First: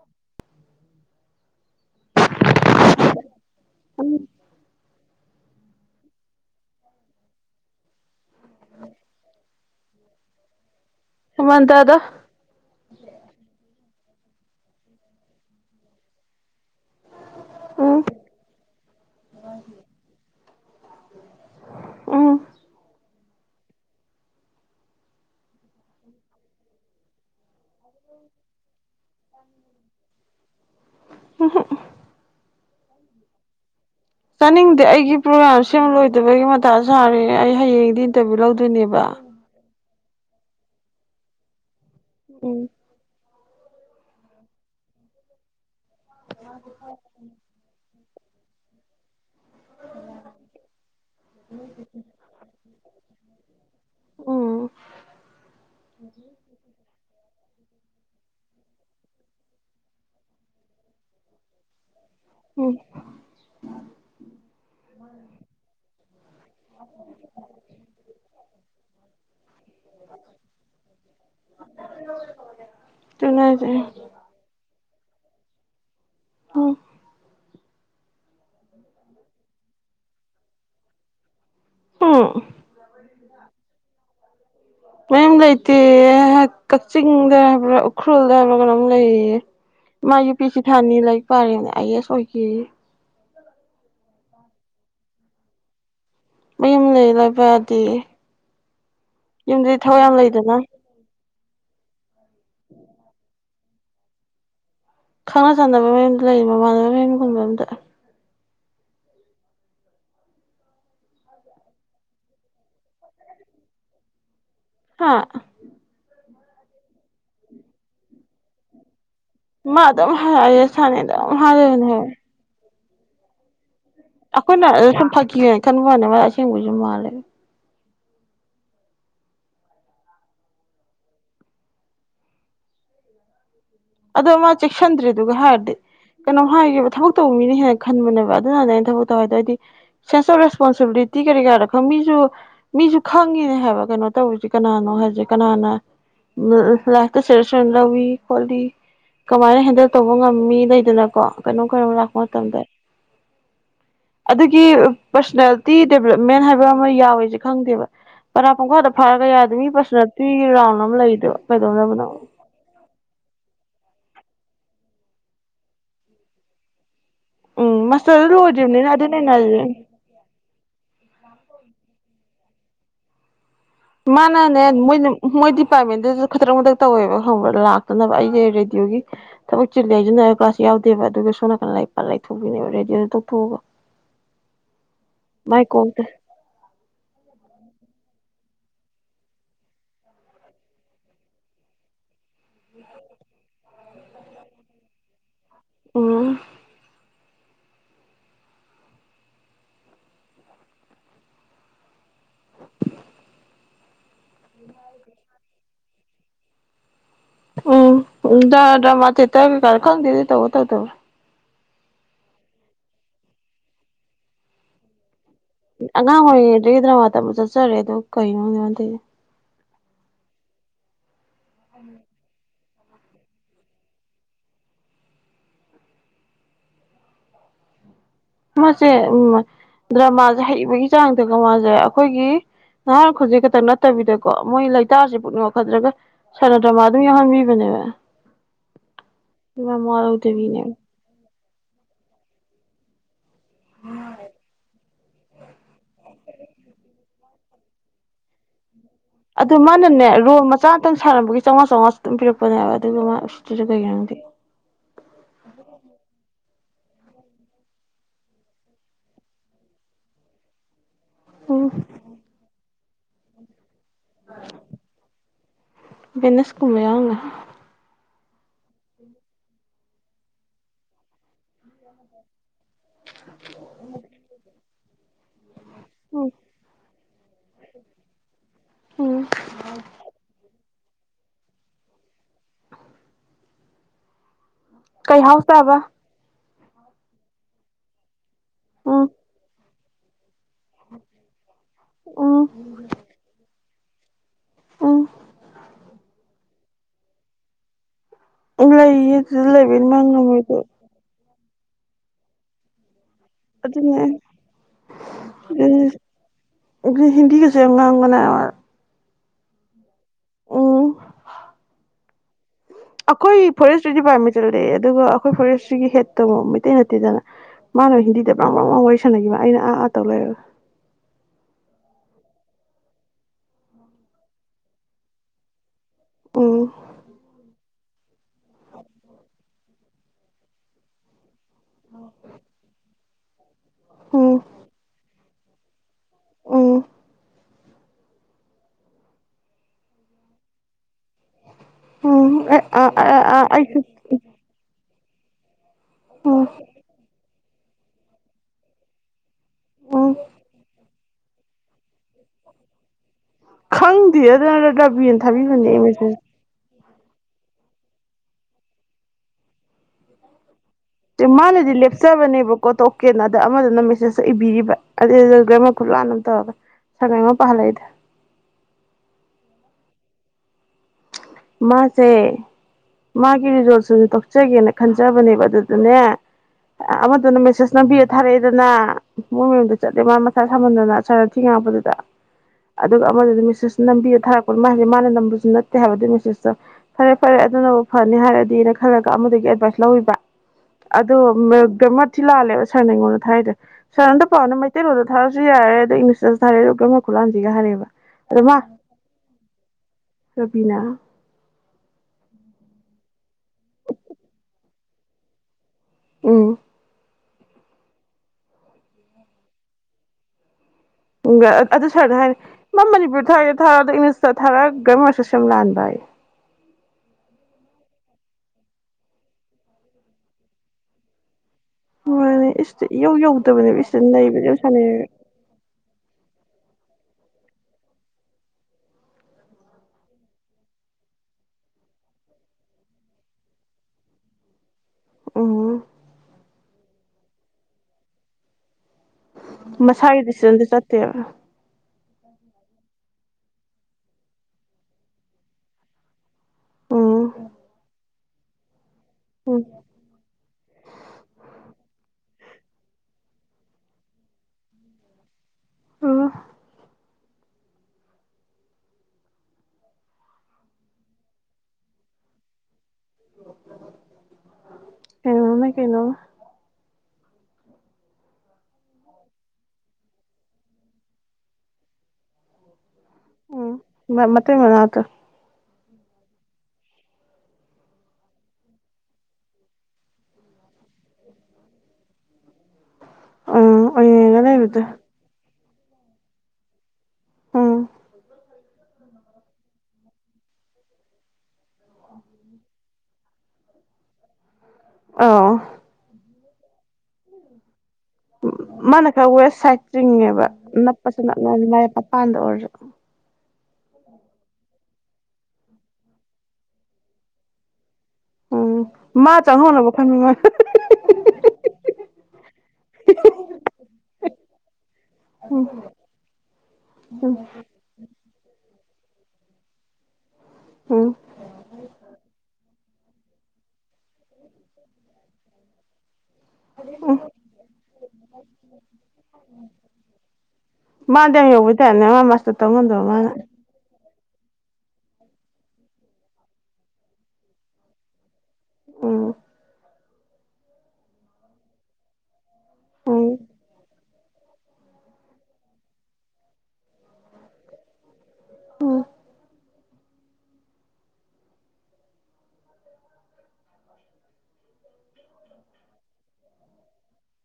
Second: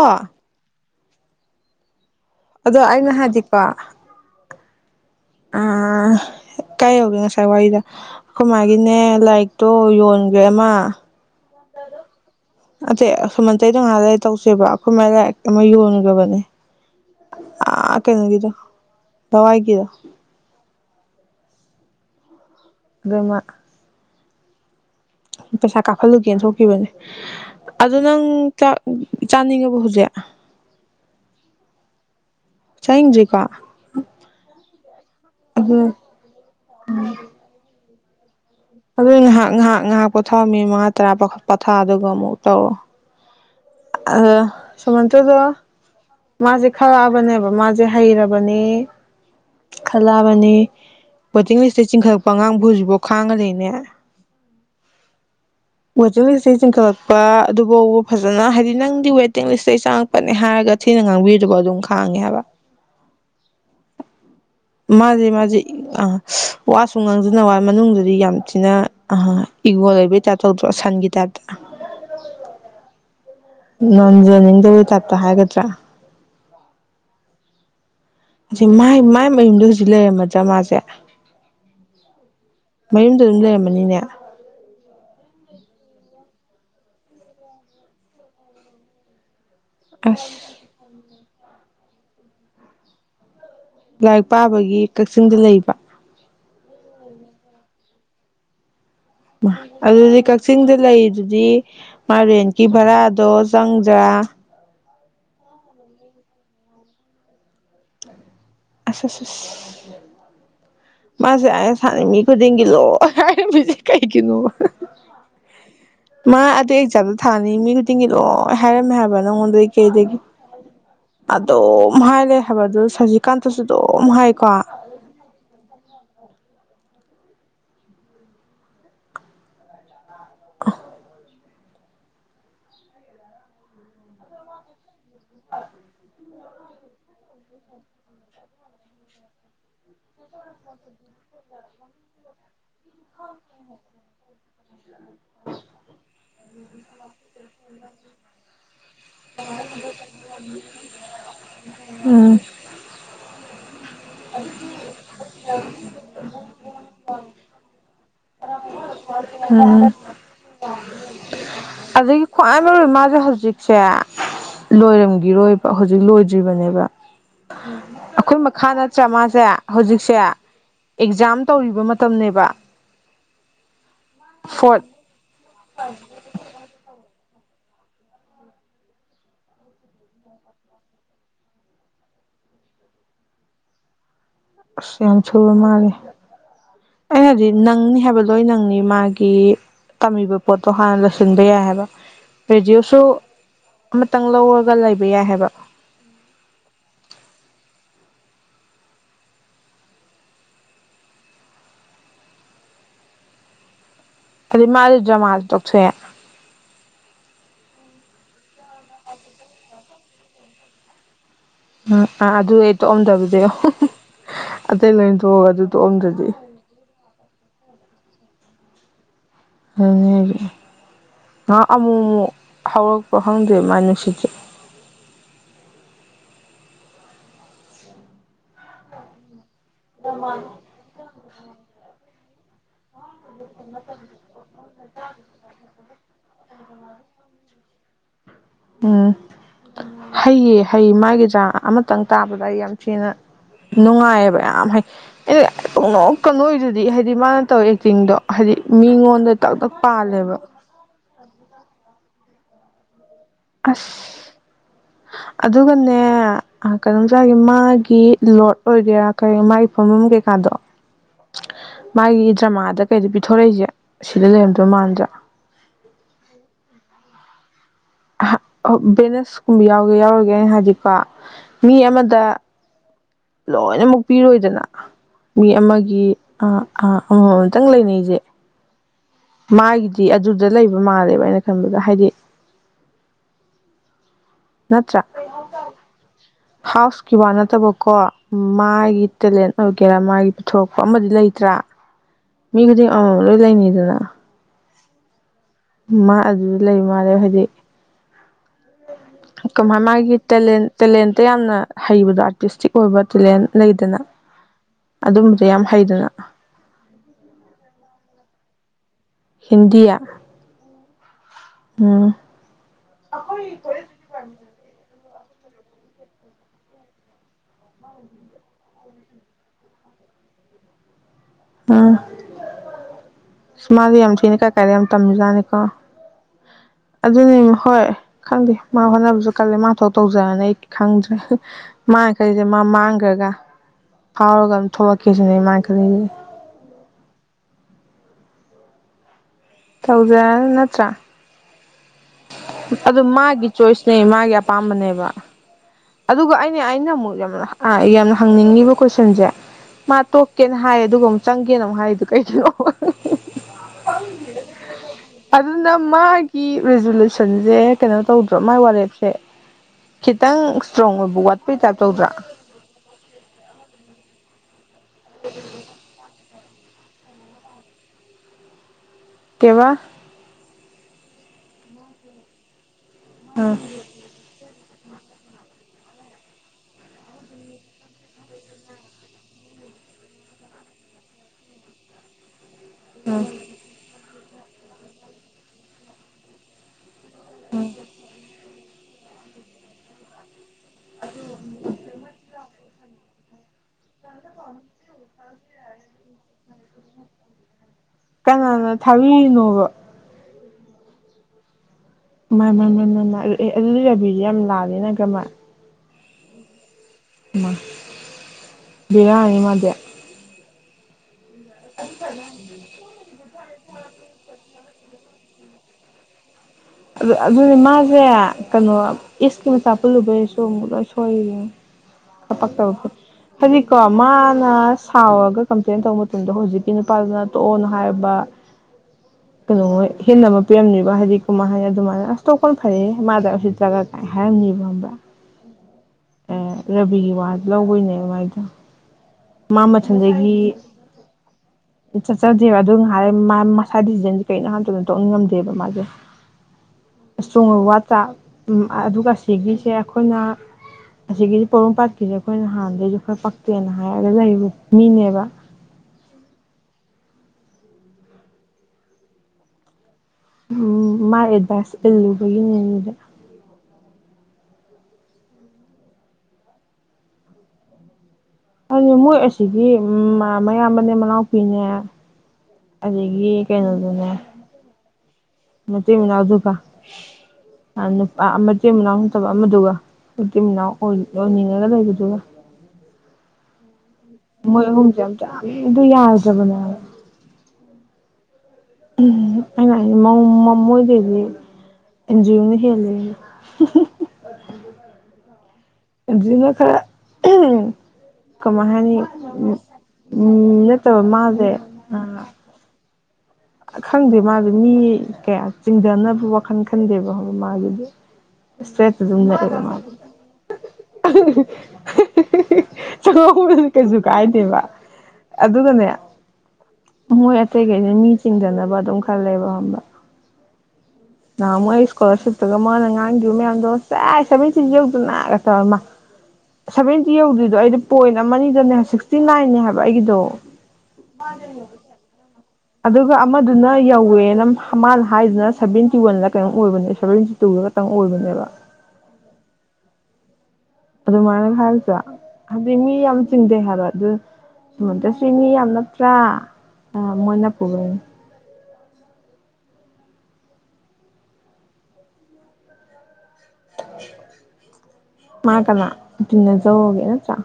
ꯑꯣ꯫ ꯑꯗꯣ ꯑꯩꯅ ꯍꯥꯏꯗꯤꯀꯣ꯫ ꯎꯝ ꯑ ꯀꯥꯏ ꯌꯧꯒꯔ꯭ꯦ ꯉꯁꯥꯏ ꯋꯥꯔꯤꯗꫭ꯫ ꯑꯩꯈꯣꯏ ꯃꯥꯒꯤꯅꯦ ꯂꯥꯏꯔꯤꯛꯇꯣ ꯌꯣꯟꯒ꯭ꯔꯦ ꯑꯃ꯫ ꯃꯗ ꯑꯗꯣ ꯑꯗꯦ ꯁꯨꯃꯥꯏꯗ ꯃꯥ ꯇꯧꯁꯦꯕ ꯑꯩꯈꯣꯏ ꯃ ꯂꯥꯏꯔꯤ ꯑꯃ ꯌꯣꯟꯈꯕꯅꯦ ꯑ ꯎꯝ ꯀꯩꯅꯩꯅ ꯀꯗꯣ ꯋꯥꯒꯗꯣ ꯎꯝ ꯑꯗꯨꯃ ꯄꯩꯁꯥ ꯀꯥꯞꯍꯜꯂꯨꯒꯦ ꯊꯣꯛꯈꯤꯕꯅꯦ ꯑꯗꯨ ꯅꯪ ꯆꯥꯅꯤꯡꯉꯕ ꯍꯧꯖꯤꯛ ꯆꯖꯀꯣ ꯆꯥꯅꯤꯡꯗꯦ ꯑꯩꯒꯤ ꯄ꯭ꯔꯣꯒꯥ꯭ꯔꯥꯝ ꯁꯦꯝꯂꯣꯏꯗꯕꯒꯤ ꯃꯇꯥ ꯁꯥꯔ ꯑꯩ ꯍꯌꯦꯡꯗꯤ ꯕꯤꯂ ꯑꯗꯨ ꯉꯍꯥꯛ ꯉꯍꯥꯛ ꯉꯥꯏꯍꯥꯛ ꯄꯣꯊꯥꯑ ꯃꯤ ꯃꯉꯥ ꯇꯔꯥ ꯄꯊꯥ ꯑꯗꯨꯒ ꯋꯥꯃ ꯎꯝ ꯇꯑꯣꯣ ꯑ ꯁꯃꯟꯇꯗ ꯃꯥꯁꯦ ꯈꯔꯕꯅꯦꯕ ꯃꯥꯖꯦ ꯍꯩꯔꯕꯅꯤ ꯈꯜꯂꯛꯑꯕꯅꯤ ꯕꯣꯇꯤꯡ ꯂꯤꯁꯇ ꯆꯤꯡꯈꯠꯂꯛꯄ ꯑꯉꯥꯡꯕꯨ ꯍꯧꯖꯤꯐꯥꯎ ꯈꯥꯡꯉ ꯂꯩꯅꯤ ꯎꯝ ꯖꯁꯦ ꯆꯤꯡꯈꯜꯂꯛꯄ ꯑꯗꯨꯐꯥꯎ ꯐꯖꯅ ꯍꯥꯏꯗꯤ ꯅꯪꯗꯤ ꯋꯦꯇꯤꯡ ꯂꯤꯁꯇꯒꯤ ꯆꯪꯉꯛꯄꯅꯦ ꯍꯥꯏꯔꯒ ꯊꯤꯅ ꯉꯥꯡꯕꯤꯕ ꯑꯗꯨꯝ ꯈ ꯈꯥꯡꯉꯦ ꯍꯥꯏꯕ ꯎꯝ ꯃꯥꯁꯦ ꯃꯥꯁꯦ ꯑ ꯋꯥꯁꯨ ꯉꯥꯡꯁꯤꯅ ꯋꯥ ꯃꯅꯨꯡꯗꯤ ꯌꯥꯝ ꯊꯤꯅ ꯑ ꯏꯒꯣ ꯂꯩꯕꯩ ꯇꯥꯏꯞ ꯇꯧꯗ꯭ꯔꯣ ꯁꯟꯒꯤ ꯇꯥꯏꯞꯇ ꯑꯗꯨꯅꯁꯦ ꯅꯖꯅꯤꯡꯗ ꯇꯥꯏꯞꯇ ꯍꯥꯏꯒꯗ꯭ꯔꯥ ꯑ ꯑꯁꯤ ꯃꯥꯏ ꯃꯌꯨꯝꯗ ꯍꯧꯖꯤꯛ ꯂꯩꯔꯝꯃꯗ꯭ꯔ ꯃꯥꯁꯦ ꯎꯝ ꯃꯌꯨꯝꯗ ꯑꯗꯨꯝ ꯂꯩꯔꯝꯃꯅꯤꯅꯦ ꯃꯌꯥꯝ ꯂꯩꯇꯦ ꯀꯛꯆꯤꯡꯗ ꯍꯥꯏꯕ꯭ꯔꯥ ꯎꯈ꯭ꯔꯨꯜꯗ ꯍꯥꯏꯕ꯭ꯔꯥ ꯀꯩꯅꯣꯝ ꯂꯩꯌꯦ ꯃꯥꯒꯤ ꯑꯁ ꯄꯤꯁꯤ ꯊꯥꯅꯤ ꯂꯥꯏꯛ ꯄꯔꯅꯦ ꯑꯥꯏ ꯑꯦꯁ ꯑꯣꯏꯈꯤ ꯂꯥꯏꯔꯤꯛ ꯄꯥꯕꯒꯤ ꯀꯛꯆꯤꯡꯗ ꯂꯩꯕ ꯃ ꯑꯃ ꯂꯩꯔꯕꯗꯤ ꯑꯗꯨꯗꯤ ꯀꯛꯁꯤꯤꯡꯗꯂꯦ [inaudible] ꯃꯥ ꯔꯦꯟꯀꯤ ꯚꯔꯥꯗꯣ ꯆꯪꯖ ꯈꯪꯅ ꯆꯥꯟꯅꯕ ꯃꯌꯨꯝꯗ ꯂꯩꯔꯤ ꯃꯃꯥꯟꯅꯕ ꯃꯌꯨꯝꯒꯨꯝꯕ ꯑꯝꯗ ꯑꯁ ꯑꯁ ꯑꯁ ꯃꯥꯁꯦ ꯑ ꯁꯥꯟꯅ ꯃꯤ ꯈꯨꯗꯤꯡꯒꯤ ꯂꯣꯏ ꯍꯥꯏꯔꯝꯃꯤꯁꯦ ꯀꯩꯒꯤꯅꯣꯕ ꯍꯥꯥ ꯃꯥ ꯑꯗꯨ ꯑꯦꯛꯖꯥꯝꯗ ꯊꯥꯅꯤ ꯃꯤ ꯈꯨꯗꯤꯡꯒꯤ ꯂꯣꯏ ꯍꯥꯏꯔꯝꯃꯦ ꯍꯥꯏꯕꯅꯤ ꯃꯥꯗꯃ ꯍꯥꯏꯌꯦ ꯁꯅꯦ ꯑꯗꯣ ꯃꯥꯦ ꯑꯗꯨ ꯁꯁꯤꯀꯥꯟꯇ ꯁ ꯑꯩꯈꯣꯏꯅ ꯁꯨꯝ ꯐꯥꯀꯤꯦ ꯀꯩꯅꯅꯨꯡꯅꯦꯥꯏ ꯖ ꯃꯥꯜꯦ [inaudible] ꯑꯗꯣ ꯃꯥ ꯆꯦꯛꯁꯤꯟꯗ꯭ꯔꯦꯗꯨꯒ ꯍꯥꯏꯔꯗꯤ ꯀꯩꯅꯣꯝ ꯍꯥꯏꯒꯦꯕ ꯊꯕꯛ ꯇꯧꯕ ꯃꯤꯅ ꯍꯦꯟꯅ ꯈꯟꯕꯅꯦꯕ ꯑꯗꯨꯅꯅ ꯑꯩꯅ ꯊꯕꯛ ꯇꯧꯋꯦꯗꯏꯗꯤ ꯁꯦꯟꯁ ꯑꯣꯐ ꯔꯦꯁꯄꯣꯟꯁꯤꯕꯤꯂꯤꯇꯤ ꯀꯔꯤ ꯀꯥꯗ ꯈꯪ ꯃꯤꯁꯨ ꯃꯤꯁꯨ ꯈꯪꯉꯤꯅꯦ ꯍꯥꯏꯕ ꯀꯩꯅꯣ ꯇꯧꯔꯤꯁꯤ ꯀꯅꯥꯅꯣ ꯍꯥꯏꯁꯦ ꯀꯅꯥꯅ ꯂꯥꯏꯐꯇ ꯁꯦꯔꯦꯁ ꯑꯣꯏꯅ ꯂꯧꯏꯤ ꯈꯣꯠꯂꯤ ꯀꯃꯥꯏꯅ ꯍꯦꯟꯗꯜ ꯇꯧꯕ ꯉꯝꯃꯤ ꯂꯩꯗꯅꯀꯣ ꯀꯩꯅꯣꯝ ꯀꯩꯅꯣꯝ ꯂꯥꯛꯄ ꯎꯝ ꯃꯇꯝꯗ ꯑꯗꯨꯒꯤ ꯄꯔꯁꯅꯦꯜꯂꯤꯇꯤ ꯗꯦꯕꯂꯞꯃꯦꯟ ꯍꯥꯏꯕ ꯑꯃ ꯌꯥꯎꯏꯁꯦ ꯈꯪꯗꯦꯕ ꯄꯔꯥ ꯄꯨꯡꯈꯥꯗ ꯐꯥꯔꯒ ꯌꯥꯗ ꯃꯤꯒꯤ ꯎꯝ ꯄꯔꯁꯅꯦꯜꯂꯤꯇꯤꯒꯤ ꯔꯥꯎꯟ ꯑꯃ ꯂꯩꯗꯕ ꯀꯩꯗꯧꯅꯕꯅꯣ ꯂꯣꯏꯔꯝꯈꯤꯔꯣꯏꯕ ꯍꯧꯖꯤꯛ ꯂꯣꯏꯗ꯭ꯔꯤꯕꯅꯦꯕ ꯎꯝ ꯃꯥꯁꯇꯔꯗꯨ ꯑꯩꯈꯣꯏ ꯃꯈꯥ ꯂꯣꯏꯗ꯭ꯔꯤꯕꯅꯤꯅ ꯅꯠꯇ꯭ꯔ ꯑꯗꯨꯅ ꯃꯥꯁꯦ ꯅꯩꯔꯦ ꯍꯧꯖꯤꯛꯁꯦ ꯑꯦꯛꯖꯥꯝ ꯇꯧꯔꯤꯕ ꯃꯇꯝꯅꯦꯕ ꯃꯥꯅꯅꯦ ꯐꯣꯔꯠ ꯃꯣꯏ ꯃꯣꯏ ꯗꯤꯄꯥꯔꯠꯃꯦꯟꯗꯨꯁꯨ ꯈꯇꯔꯪ ꯑꯃꯛꯇꯛ ꯇꯧꯋꯦꯕ ꯂꯥꯛꯇꯅꯕ ꯑꯩꯁꯦ ꯔꯦꯗꯤꯑꯣꯒꯤ ꯊꯕꯛ ꯆꯤꯂꯦ ꯍꯥꯏꯁꯤꯅ ꯀ꯭ꯂꯥꯁ ꯌꯥꯎꯗꯦꯕ ꯑꯗꯨꯒ ꯁꯣ ꯅꯥꯀꯟ ꯂꯩꯊꯣꯛꯄꯤꯅꯦꯕ ꯔꯦꯗꯤꯑꯣꯗ ꯇꯧꯊꯣꯛꯑꯒ ꯑꯁ ꯌꯥꯝ ꯊꯨꯕ ꯃꯥꯂꯦ ꯑꯩꯅꯗꯤ ꯅꯪꯅꯤ ꯍꯥꯏꯕꯗ ꯂꯣꯏ ꯅꯪꯅꯤ ꯃꯥꯒꯤ ꯇꯝꯃꯤꯕ ꯄꯣꯠꯇꯣ ꯍꯥꯟꯅ ꯂꯣꯏꯁꯤꯟꯕ ꯌꯥꯏ ꯍꯥꯏꯕ ꯔꯦꯗꯤꯌꯑꯣꯁꯨ ꯑꯃꯇꯪ ꯂꯧꯔꯒ ꯂꯩꯕ ꯌꯥꯏ ꯍꯥꯏꯕ ꯎꯝ ꯑ ꯃꯥꯔꯤ꯭ꯔ ꯃꯥꯜꯗ ꯁꯦ ꯎꯝ ꯗ ꯗ꯭ꯔꯃꯥ ꯆꯇ ꯀꯔ ꯈꯗꯗꯤ ꯇ ꯇ ꯇ ꯎꯝ ꯑ ꯑꯗꯨ ꯑꯩ ꯇꯣꯛꯑꯝꯗꯕꯗꯣ ꯑꯇꯩ ꯂꯣꯏ ꯇꯣꯛꯑꯒ ꯑꯗꯨ ꯑꯉꯥꯡ ꯇꯣꯛꯑꯝꯗ꯭ꯔꯗꯤ ꯑꯣꯏꯣꯏ ꯔꯍꯤꯗ꯭ꯔ ꯇ ꯆꯠꯆꯔꯦ ꯑꯗꯨꯣ ꯀꯩꯅꯣꯗꯗꯤ ꯑ ꯑ ꯑꯃꯨ ꯍꯧꯔꯛꯄ ꯈꯪꯗꯦ ꯃꯥꯥꯏ ꯅꯨꯡꯁꯤꯁꯦ ꯃꯁꯦ ꯎꯝ ꯗ꯭ꯔꯃꯥꯁꯦ ꯍꯩꯕꯒꯤ ꯆꯥꯡ ꯀꯃꯁꯦ ꯑꯩꯈꯣꯏꯒꯤ ꯅꯍꯥꯥꯟ ꯈꯖꯤꯛ ꯈꯛꯇꯪ ꯅꯠꯇꯕꯤꯗꯀꯣ ꯃꯣꯏ ꯂꯩꯇꯥꯔꯁꯦ ꯄꯨꯛꯅꯤꯡ ꯋꯥꯈꯗ꯭ꯔꯒ ꯁꯥꯟꯅꯗ꯭ꯔꯃꯥ ꯑꯗꯨ ꯌꯥ ꯍꯥꯟꯕꯤꯕꯅꯦꯕ ꯎꯝ ꯍꯩꯌꯦ ꯍꯩ ꯃꯥꯒꯤꯖꯥ ꯑꯃꯇꯪ ꯇꯥꯕꯗ ꯑꯩ ꯌꯥꯝ ꯊꯤꯅ ꯅꯨꯡꯉꯥꯏꯌꯦꯕ ꯌꯥꯝ ꯍꯩ ꯇꯣꯡꯅꯣꯛ ꯀ ꯅꯣꯏꯗꯨꯗꯤ ꯍꯥꯏꯗꯤ ꯃꯥꯅ ꯇꯧꯋꯦ ꯑꯦꯛꯇꯤꯡꯗꯣ ꯍꯥꯏꯗꯤ ꯃꯤꯉꯣꯟꯗ ꯇꯛ ꯇꯛ ꯄꯥꯜꯂꯦꯕ ꯁꯥꯟꯔꯝꯕꯒꯤ ꯆꯥꯝꯉ ꯆꯝꯉꯥ ꯑꯗꯨ ꯄꯤꯔꯛꯄꯅꯦꯕ ꯑꯗꯨꯃ ꯇꯔ ꯀ ꯌꯥꯗꯤ ꯑꯁ ꯑꯗꯨꯒꯅꯦ ꯀꯩꯅꯣꯝ ꯆꯒꯦ ꯃꯥꯒꯤ ꯂꯣꯠ ꯑꯣꯏꯒꯦꯔꯥ ꯀꯩ ꯃꯥꯒꯤ ꯐꯝꯐꯝ ꯀꯩꯀꯥꯗꯣ ꯎꯝ ꯃꯥꯒꯤ ꯗ꯭ꯔꯃꯥꯗ ꯀꯩꯗ ꯄꯤꯊꯣꯔꯛꯏꯁꯦ ꯁꯤꯗ ꯂꯩꯔꯝꯗꯣꯏ ꯃꯥꯟꯗ꯭ꯔꯥ ꯚꯦꯅꯁꯀꯨꯝꯕ ꯌꯥꯎꯔꯝꯒꯅꯤ ꯕꯦꯅꯁꯀꯨꯝꯕ ꯌꯥꯎꯒꯦ ꯌꯥꯎꯔꯒꯦ ꯑꯩꯅ ꯍꯥꯏꯖꯤꯄ ꯃꯤ ꯑꯃꯗ ꯂꯣꯏꯅꯃꯛꯨ ꯄꯤꯔꯣꯏꯗꯅ ꯃꯤ ꯑꯃ ꯎꯝ ꯎꯝ ꯦ ꯃꯥꯜꯂꯦꯕ ꯍꯥꯏꯅ ꯈꯟꯕꯗ ꯍꯥꯏꯗꯤ ꯀꯩ ꯍꯥꯎꯁ ꯇꯕ ꯍꯥꯎꯁꯀꯤꯤꯕꯥ ꯅꯠꯇꯕ ꯀꯣ ꯃꯥꯒꯤ ꯎꯝ ꯏꯠꯇ ꯂꯩꯦ ꯀꯔꯃꯥꯏ ꯄꯨꯊꯣꯛꯄ ꯑꯃꯗꯤ ꯂꯩꯇ꯭ꯔꯥ ꯎꯝ ꯃꯤ ꯈꯨꯗꯤꯡ ꯑꯃꯃꯝ ꯂꯣꯏ ꯂꯩꯅꯤꯗꯅ [inaudible] ꯎꯝ ꯃꯥ ꯑꯗꯨ ꯂꯩ ꯃꯥꯜꯂꯦ ꯍꯥꯏꯗꯤ ꯂꯩ ꯀꯃꯥꯏ ꯂꯩꯕꯤꯅꯤ ꯃꯥꯒꯤ ꯃꯥꯡꯅꯣꯏꯗ ꯇꯦꯂꯦꯟ ꯇꯦꯂꯦꯟꯇ ꯌꯥꯝꯅ ꯍꯩꯕꯗꯣ ꯑꯥꯔꯇꯤꯁꯇꯤꯛ ꯑꯣꯏꯕ ꯇꯦꯂꯦꯟ ꯂꯩꯗꯅ ꯑꯗꯨꯝꯕꯗꯣ ꯌꯥꯝ ꯍꯩꯗꯅ ꯑꯗꯨꯅꯦ ꯍꯤꯟꯗꯤꯒꯁꯨꯦ ꯌꯥꯝ ꯉꯥꯡꯕꯅ ꯍꯤꯟꯗꯤꯌꯥ ꯎ ꯎꯝ ꯑꯩꯈꯣꯏ ꯐꯣꯔꯦꯁꯇ ꯗꯤꯄꯥꯔꯠꯃꯦꯟ ꯆꯠꯂꯛꯑꯦ ꯑꯗꯨꯒ ꯑꯩꯈꯣꯏ ꯐꯣꯔꯦꯁꯇ꯭ꯔꯤꯒꯤ ꯍꯦꯠ ꯇꯧꯕꯣ ꯃꯩꯇꯩ ꯅꯠꯇꯦꯗꯅ ꯃꯥꯅ ꯍꯤꯟꯗꯤꯗ ꯄ꯭ꯔꯝ ꯄ꯭ꯔꯥ ꯋꯥꯔꯤ ꯁꯥꯟꯅꯈꯤꯕ ꯑꯩꯅ ꯑꯥ ꯑꯥ ꯇꯧ ꯂꯩꯔ ꯎꯝ ꯁꯃꯥꯗꯤ ꯑꯝꯇꯅꯤꯀ ꯀꯔꯤꯝ ꯇꯝꯗꯥꯅꯤꯀꯣ ꯑꯣ ꯑꯗꯨꯅꯤ ꯍꯣꯏ ꯈꯪꯗꯦ ꯃꯥ ꯍꯣꯠꯅꯕꯁꯨ ꯀꯜꯂꯦ ꯃꯥꯊ ꯇꯧꯖꯔꯅꯤ ꯑꯩ ꯈꯪꯗ꯭ꯔꯦ ꯃꯥ ꯀꯩꯁꯦ ꯃꯥ ꯃꯥꯡꯈ꯭ꯔꯒ ꯎꯝ ꯍꯥꯎꯔꯒꯝ ꯊꯂꯛ ꯀꯁꯅꯤ ꯃꯥꯒꯔꯤ ꯎꯝ ꯊꯧꯖꯟ ꯅꯠꯇ꯭ꯔꯥ ꯎꯝ ꯑꯗꯨ ꯃꯥꯒꯤ ꯑꯩꯁꯨ ꯆꯣꯏꯁꯅꯦ ꯃꯥꯒꯤ ꯑꯄꯥꯝꯕꯅꯦꯕ ꯑꯗꯨꯒ ꯎꯝ ꯑꯩꯅ ꯑꯩꯅ ꯑꯃꯨꯛ ꯌꯥꯝꯅ ꯑꯥ ꯌꯥꯝꯅ ꯍꯪꯅꯤꯡꯉꯤꯕ ꯀꯣꯏꯁꯟꯁꯦ ꯃꯥ ꯎꯝ ꯇꯣꯛꯀꯦꯅ ꯍꯥꯏꯌꯦ ꯑꯗꯨꯒ ꯆꯪꯒꯦꯅ ꯑꯃ ꯍꯥꯏꯗꯨ ꯈꯪꯗꯦ ꯑꯗꯨꯅꯅ ꯗꯥꯕꯤꯅ ꯊꯥꯕꯤꯕꯅꯦ ꯑꯩ ꯃꯁ ꯇꯨꯁꯟꯁꯦ ꯀꯩꯅꯣ ꯇꯧꯗ꯭ꯔꯣ ꯃꯥꯏ ꯋꯥꯔꯦꯞꯁꯦ ꯈꯤꯇꯪ ꯏꯁꯇ꯭ꯔꯣꯡ ꯑꯣꯏꯕ ꯋꯥꯠꯄꯩ ꯃꯥꯅꯗꯤ ꯇꯥꯏꯞ ꯇꯧꯗ꯭ꯔꯥ ꯂꯦꯞꯆꯕꯅꯦꯕꯀꯣ ꯇꯣꯀꯦꯅ ꯑꯗ ꯑꯃꯗꯅ ꯃꯦꯁꯦꯁꯇ ꯏꯕꯤ ꯑꯗ ꯑꯗꯨ ꯭ꯔꯃꯄꯨꯂꯥꯟꯅ ꯇ ꯁꯉꯦꯡꯉ ꯄꯍꯂꯗ ꯀꯕ ꯃꯥꯁꯦ ꯑꯥ ꯃꯥꯒꯤꯗꯤꯖꯣꯣꯔꯁ ꯇꯣꯛꯆꯒꯦꯅꯦ ꯈꯟꯖꯕꯅꯦꯕ ꯑꯗꯨꯗꯨꯅꯦ ꯑꯃꯗꯨꯅ ꯃꯦꯁꯦꯖ ꯅꯝꯕꯤꯔ ꯊꯥꯔꯛꯑꯦꯗꯅ ꯃꯣꯏ ꯃꯌꯨꯝꯗ ꯆꯠꯂꯦ ꯃꯥ ꯃꯁꯥ ꯁꯥꯃꯟꯗꯅ ꯁꯥꯔ ꯊꯤ ꯉꯥꯡꯄꯗꯨꯗ ꯑꯗꯨꯒ ꯑꯥ ꯑꯃꯗꯗꯤ ꯃꯤꯁꯦꯁ ꯅꯝꯕꯤ ꯊꯥꯔꯛꯄ ꯃꯥ ꯍꯥꯏꯁꯦ ꯃꯥꯅ ꯅꯝꯕꯁꯨ ꯅꯠꯇꯦ ꯍꯥꯏꯕ ꯑꯗꯨ ꯆꯁ ꯐꯔꯦ ꯐꯔꯦ ꯑꯗꯨꯅꯕꯨ ꯐꯅꯤ ꯍꯥꯏꯔꯗꯤ ꯈꯪꯔꯒ ꯑꯃꯗꯒꯤ ꯑꯦꯗꯚꯥꯏꯁ ꯂꯤꯕ꯭ꯔꯥ ꯑꯗ ꯃ ꯊꯂꯑꯂꯦ ꯁꯅꯉ ꯊꯥꯏꯔꯦ ꯁꯔꯗ ꯄꯅꯃꯦꯇ ꯑꯣꯏ ꯊꯥꯔꯁꯨ ꯌꯥꯔꯦ ꯑꯗ ꯏꯪꯂꯤꯁꯇꯁꯨ ꯊꯔꯦꯗ ꯔꯃꯔ ꯈꯨꯠꯂꯥꯟꯁꯤꯒ ꯍꯥꯏꯔꯦꯕ ꯀꯅꯥꯅ ꯊꯥꯕꯤꯔꯤꯅꯣꯕ ꯔꯕꯤꯅꯥ ꯃꯥ ꯃꯥ ꯃꯥ ꯃꯥ ꯃꯥ ꯑꯦ ꯑꯗꯨꯗꯤ ꯔꯕꯤꯗꯤ ꯌꯥꯝ ꯂꯥꯜꯂꯦꯅ ꯀꯃ ꯎꯝ ꯎ ꯕꯤꯔꯅꯤꯤ ꯃꯗꯤ ꯑꯗꯨ ꯁꯥꯔꯗ ꯍꯥꯏꯔꯦ ꯃꯥ ꯃꯅꯤꯄꯨꯔꯗ ꯊꯥꯔꯒꯦ ꯊꯥꯔꯗ ꯏꯪꯂꯤꯁꯇ ꯊꯥꯔ ꯭ꯔꯃ ꯁꯁꯝ ꯂꯥꯟ ꯥꯏ ꯑꯗꯨ ꯑꯗꯨꯅꯦ ꯃꯥꯁꯦ ꯀꯩꯅꯣ ꯏꯁꯀꯤ ꯃꯆꯥ ꯄꯨꯜꯂꯨꯕꯩꯁꯨ ꯑꯃꯨꯛ ꯂꯣꯏ ꯁꯣꯏꯔꯤꯅꯦ ꯃꯥꯅꯦ ꯏꯁꯇ ꯏꯌꯧ ꯍꯧꯖꯤꯛꯀꯣ ꯌꯧꯗꯕꯅꯦꯕ ꯏꯁꯇ ꯅꯩꯕꯅꯦ ꯃꯥꯅ ꯌꯥꯝ ꯁꯥꯟꯅꯩꯔꯒ ꯁꯥꯎꯔꯒ ꯀꯝꯄ꯭ꯂꯦꯟ ꯇꯧꯕ ꯃꯇꯝꯗ ꯍꯧꯖꯤꯛ ꯏ ꯅꯨꯄꯥꯗꯨꯅ ꯇꯣꯛꯑꯣꯅ ꯍꯥꯏꯕ ꯀꯩꯅꯣ ꯍꯦꯟꯅꯕ ꯄꯤꯔꯝꯅꯦꯕ ꯍꯥꯏꯗꯤ ꯀꯨꯝꯃ ꯍꯥꯏ ꯑꯗꯨꯃꯥꯏꯅ ꯑꯁ ꯇꯣꯛ ꯀꯣꯟ ꯐꯔꯑꯦ ꯃꯥꯗꯁꯤꯠꯇ꯭ꯔꯒ ꯀꯥꯏ ꯍꯥꯏꯔꯝꯅꯤꯕꯪꯕ꯭ꯔꯥ ꯎꯝ ꯎꯪ ꯔꯕꯤ ꯋꯥꯗ ꯂꯧꯕꯣꯏꯅꯦ ꯃꯥꯏꯗꯣ ꯃꯥ ꯃꯁꯥꯒꯤ ꯃꯊꯟꯗꯒꯤ ꯗꯤꯁꯤꯖꯟꯗꯤ ꯆꯠꯇꯦꯕ ꯆꯠꯆꯗꯦꯕ ꯑꯗꯨ ꯉꯍꯔꯦ ꯃ ꯃꯁꯥ ꯗꯤꯖꯤꯖꯟꯖꯦ ꯀꯩꯅꯣ ꯍꯥꯟꯇꯗ ꯇꯣꯛꯅꯤꯡ ꯉꯝꯗꯦꯕ ꯃꯥꯖꯦ ꯎꯝ ꯏꯁꯇꯣꯡ ꯋꯥꯠ ꯆ ꯎꯝ ꯑꯗꯨꯒ ꯎꯝ ꯁꯤꯒꯤꯁꯦ ꯑꯩꯈꯣꯏꯅ ꯑꯁꯤꯒꯤꯖ ꯄꯣꯔꯣꯝꯄꯥꯥꯠꯀꯤꯁꯦ ꯑꯩꯈꯣꯏꯅ ꯍꯥꯟꯗꯩꯁꯨ ꯈꯔ ꯄꯛꯇꯦꯅ ꯍꯥꯏꯔꯒ ꯂꯩꯕ ꯃꯤꯅꯦꯕ ꯎꯝ ꯎꯝ ꯃꯥꯥꯏ ꯑꯦꯗꯚꯥꯏꯁ ꯏꯜꯂꯨꯕꯒꯤꯅꯤꯗ ꯀꯩꯅꯣꯃꯦ ꯀꯩꯩꯅꯪꯃ ꯑꯧꯅꯦ ꯃꯣꯏ ꯑꯁꯤꯒꯤ ꯃ ꯃꯌꯥꯝꯕꯅꯦ ꯃꯅꯥꯎꯄꯤꯅꯦ ꯑꯗꯒꯤ ꯃ ꯃꯇꯩ ꯃꯅꯥꯇ ꯃꯆꯤ ꯃꯅꯥꯎꯗꯨꯒ ꯄꯥ ꯅꯨ ꯑꯥ ꯃꯆꯤ ꯃꯅꯥꯎ ꯅꯠꯇꯕ ꯑꯃꯗꯨꯒ ꯃꯆꯤꯟ ꯃꯅꯥꯎ ꯑꯣꯏꯅꯤꯡꯉꯒ ꯂꯩꯕꯗꯨꯒ ꯎꯝ ꯑꯣꯏꯅꯤꯡꯉꯒ ꯃꯣꯏ ꯂꯩꯕꯗꯣ ꯍꯧꯝꯖ ꯑꯝꯆꯥ ꯑꯗꯨ ꯌꯥꯔꯨꯗꯕꯅ ꯍꯥꯏꯕ ꯎꯝ ꯑꯩꯅ ꯍꯥꯏꯗꯤ ꯃꯧ ꯃ ꯃꯣꯏꯗꯩꯗꯤ ꯑꯦꯟꯖꯨꯅ ꯍꯦꯜꯂꯦꯌꯦ ꯍꯝ ꯑꯝ ꯑꯧ ꯑꯦꯟꯖꯨꯅ ꯈꯔ ꯀꯃꯥꯏ ꯍꯥꯏꯅꯤ ꯃꯥꯅ ꯈꯔ ꯋꯦꯁ ꯁꯥꯏꯠ ꯆꯤꯡꯉꯦꯕ ꯎꯝ ꯅꯠꯇꯕ ꯅꯞꯄꯁꯅ ꯃꯥꯁꯦ ꯉꯡꯃ ꯃꯥꯏ ꯃꯄꯥꯟꯗ ꯑꯣꯏꯔꯁꯨ ꯈꯪꯗꯦ ꯃꯥꯗꯤ ꯃꯤ ꯀꯌꯥ ꯆꯤꯡꯗꯅꯕ ꯋꯥꯈꯜ ꯈꯟꯗꯦꯕ ꯍꯝ ꯃꯥꯒꯤꯗꯤ ꯎꯝ ꯁꯇ꯭ꯔꯦꯠꯇ ꯑꯗꯨꯝ ꯃꯥ ꯂꯩꯑꯦꯑ ꯆꯪꯍꯧꯅꯕ ꯃꯗꯤ ꯈꯟꯕ ꯃꯥ ꯑꯍ ꯑ ꯍ ꯍ ꯏ ꯆꯉꯣ ꯀꯩꯁꯨ ꯀꯥꯏꯗꯦꯕ ꯎꯝ ꯑꯗꯨꯒꯅꯦ ꯎꯝ ꯃꯣꯏ ꯑꯇꯩ ꯒꯩꯅ ꯃꯤ ꯆꯤꯡꯗꯅꯕ ꯑꯗꯨꯝ ꯈꯜꯂꯦꯕ ꯍꯝꯕ ꯎꯝ ꯅꯍꯥꯃꯨꯛ ꯑꯩ ꯏꯀꯣꯂꯔꯁꯤꯞ ꯇ ꯒ ꯃꯅꯥ ꯉ ꯥꯒꯤꯕ ꯃꯌꯥꯝꯗꯣ ꯁꯥꯏ ꯁꯖꯤ ꯆꯗꯤ ꯌꯧꯗꯅꯒ ꯇꯃ ꯁꯚꯦꯟꯇꯤ ꯎꯝ ꯌꯧꯗ꯭ꯔꯤꯗꯣ ꯑꯩꯗꯣ ꯄꯣꯏꯟ ꯑꯃꯅꯤꯅꯗꯅꯦ ꯁꯤꯛꯁꯇꯤ ꯅꯥꯏꯟꯅꯦ ꯍꯥꯏꯕ ꯑꯩꯒꯤꯗꯣ ꯃꯥꯗꯤ ꯌꯥꯝ ꯌꯧꯕꯩ ꯇꯥꯏꯞꯅꯦ ꯃꯥ ꯃꯥꯁꯇꯔ ꯇꯧ ꯉꯝꯗꯕ ꯑꯗꯨꯒ ꯃꯥꯅ ꯑꯃꯗꯨꯅ ꯌꯧꯋꯦ ꯃꯥꯟ ꯍꯥꯏꯗꯨꯅ ꯁꯚꯤꯟ ꯇꯤ ꯋꯟꯂ ꯀꯩꯅꯣꯝ ꯑꯣꯏꯕꯅꯦ ꯁꯚꯦꯟꯇꯤ ꯇꯨꯔ ꯈꯇꯪ ꯑꯣꯏꯕꯅꯦꯕ ꯎꯝ ꯑꯗꯨ ꯃꯥꯥꯏꯅ ꯑꯝ ꯍꯥꯏꯔꯨ ꯆꯌꯥ ꯍꯗꯤ ꯃꯤ ꯌꯥꯝ ꯎꯝ ꯆꯤꯡꯗꯦ ꯍꯥꯏꯕ ꯑꯗꯨ ꯁꯣꯟꯗꯆꯤ ꯃꯤ ꯌꯥꯝ ꯅꯞꯇ꯭ꯔꯥ ꯑ ꯃꯣꯏꯅ ꯄꯨꯕꯩꯅꯤ ꯎꯝ ꯃꯥ ꯀꯅꯥ ꯗꯤꯅꯖꯩꯑꯣ ꯒꯦ ꯅꯠꯇꯔꯥ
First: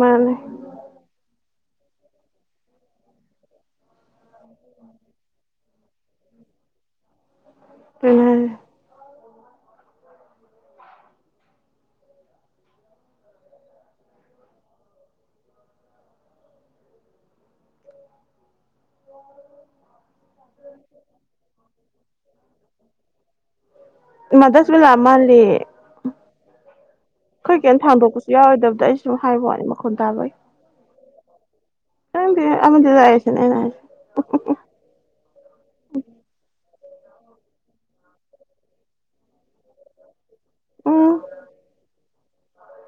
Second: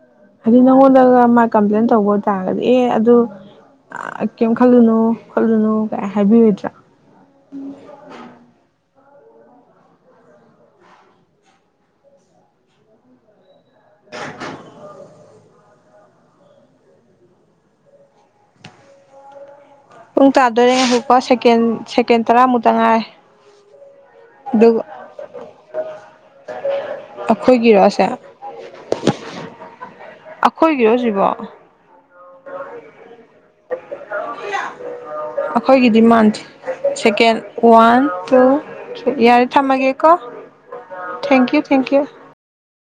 ꯃꯥꯅꯦ ꯍꯥꯏꯗꯤ ꯅꯪꯉꯣꯟꯗꯒ ꯃꯥ ꯀꯝꯄ꯭ꯂꯦꯟ ꯇꯧꯕ ꯇꯔꯒꯗꯤ ꯑꯦ ꯑꯗꯨ ꯑ ꯀꯩꯝ ꯈꯜꯂꯨꯅꯨ ꯈꯣꯠꯂꯨꯅꯨ ꯀꯥꯏ ꯍꯥꯏꯕꯤꯔꯣꯏꯗ꯭ꯔꯥ ꯑꯗꯨꯅꯦ ꯍꯥꯏꯁꯦ [inaudible] ꯄꯨꯡ ꯇꯥꯗꯣꯏꯔꯤ ꯈꯛꯀꯣ ꯁꯦꯀꯦꯟ ꯁꯦꯀꯦꯟ ꯇꯔꯥꯃꯨꯛꯇ ꯉꯥꯏꯔꯦ ꯃꯥ ꯗꯨꯒ ꯗꯁꯕꯤꯂꯥ ꯑꯩꯣꯏ ꯀꯩ ꯊꯥꯗꯣꯛꯄꯁꯨ ꯌꯥꯎꯔꯣꯏꯗꯕꯗ ꯑꯩꯁꯨ ꯁꯨꯝ ꯍꯥꯏꯕ ꯋꯥꯅꯤ ꯃꯈꯣꯟ ꯇꯥꯕꯩ ꯑꯩꯈꯣꯏꯒꯤ ꯗꯤꯃꯥꯟꯁꯦ ꯁꯦꯀꯦꯟ ꯋꯥꯟ ꯇꯨ ꯊ ꯌꯥꯔ ꯊꯃꯒꯦꯀꯣ ꯎꯝ ꯊꯦꯡꯀꯤꯌꯨ ꯊꯦꯡꯀꯤ꯭ꯌꯨ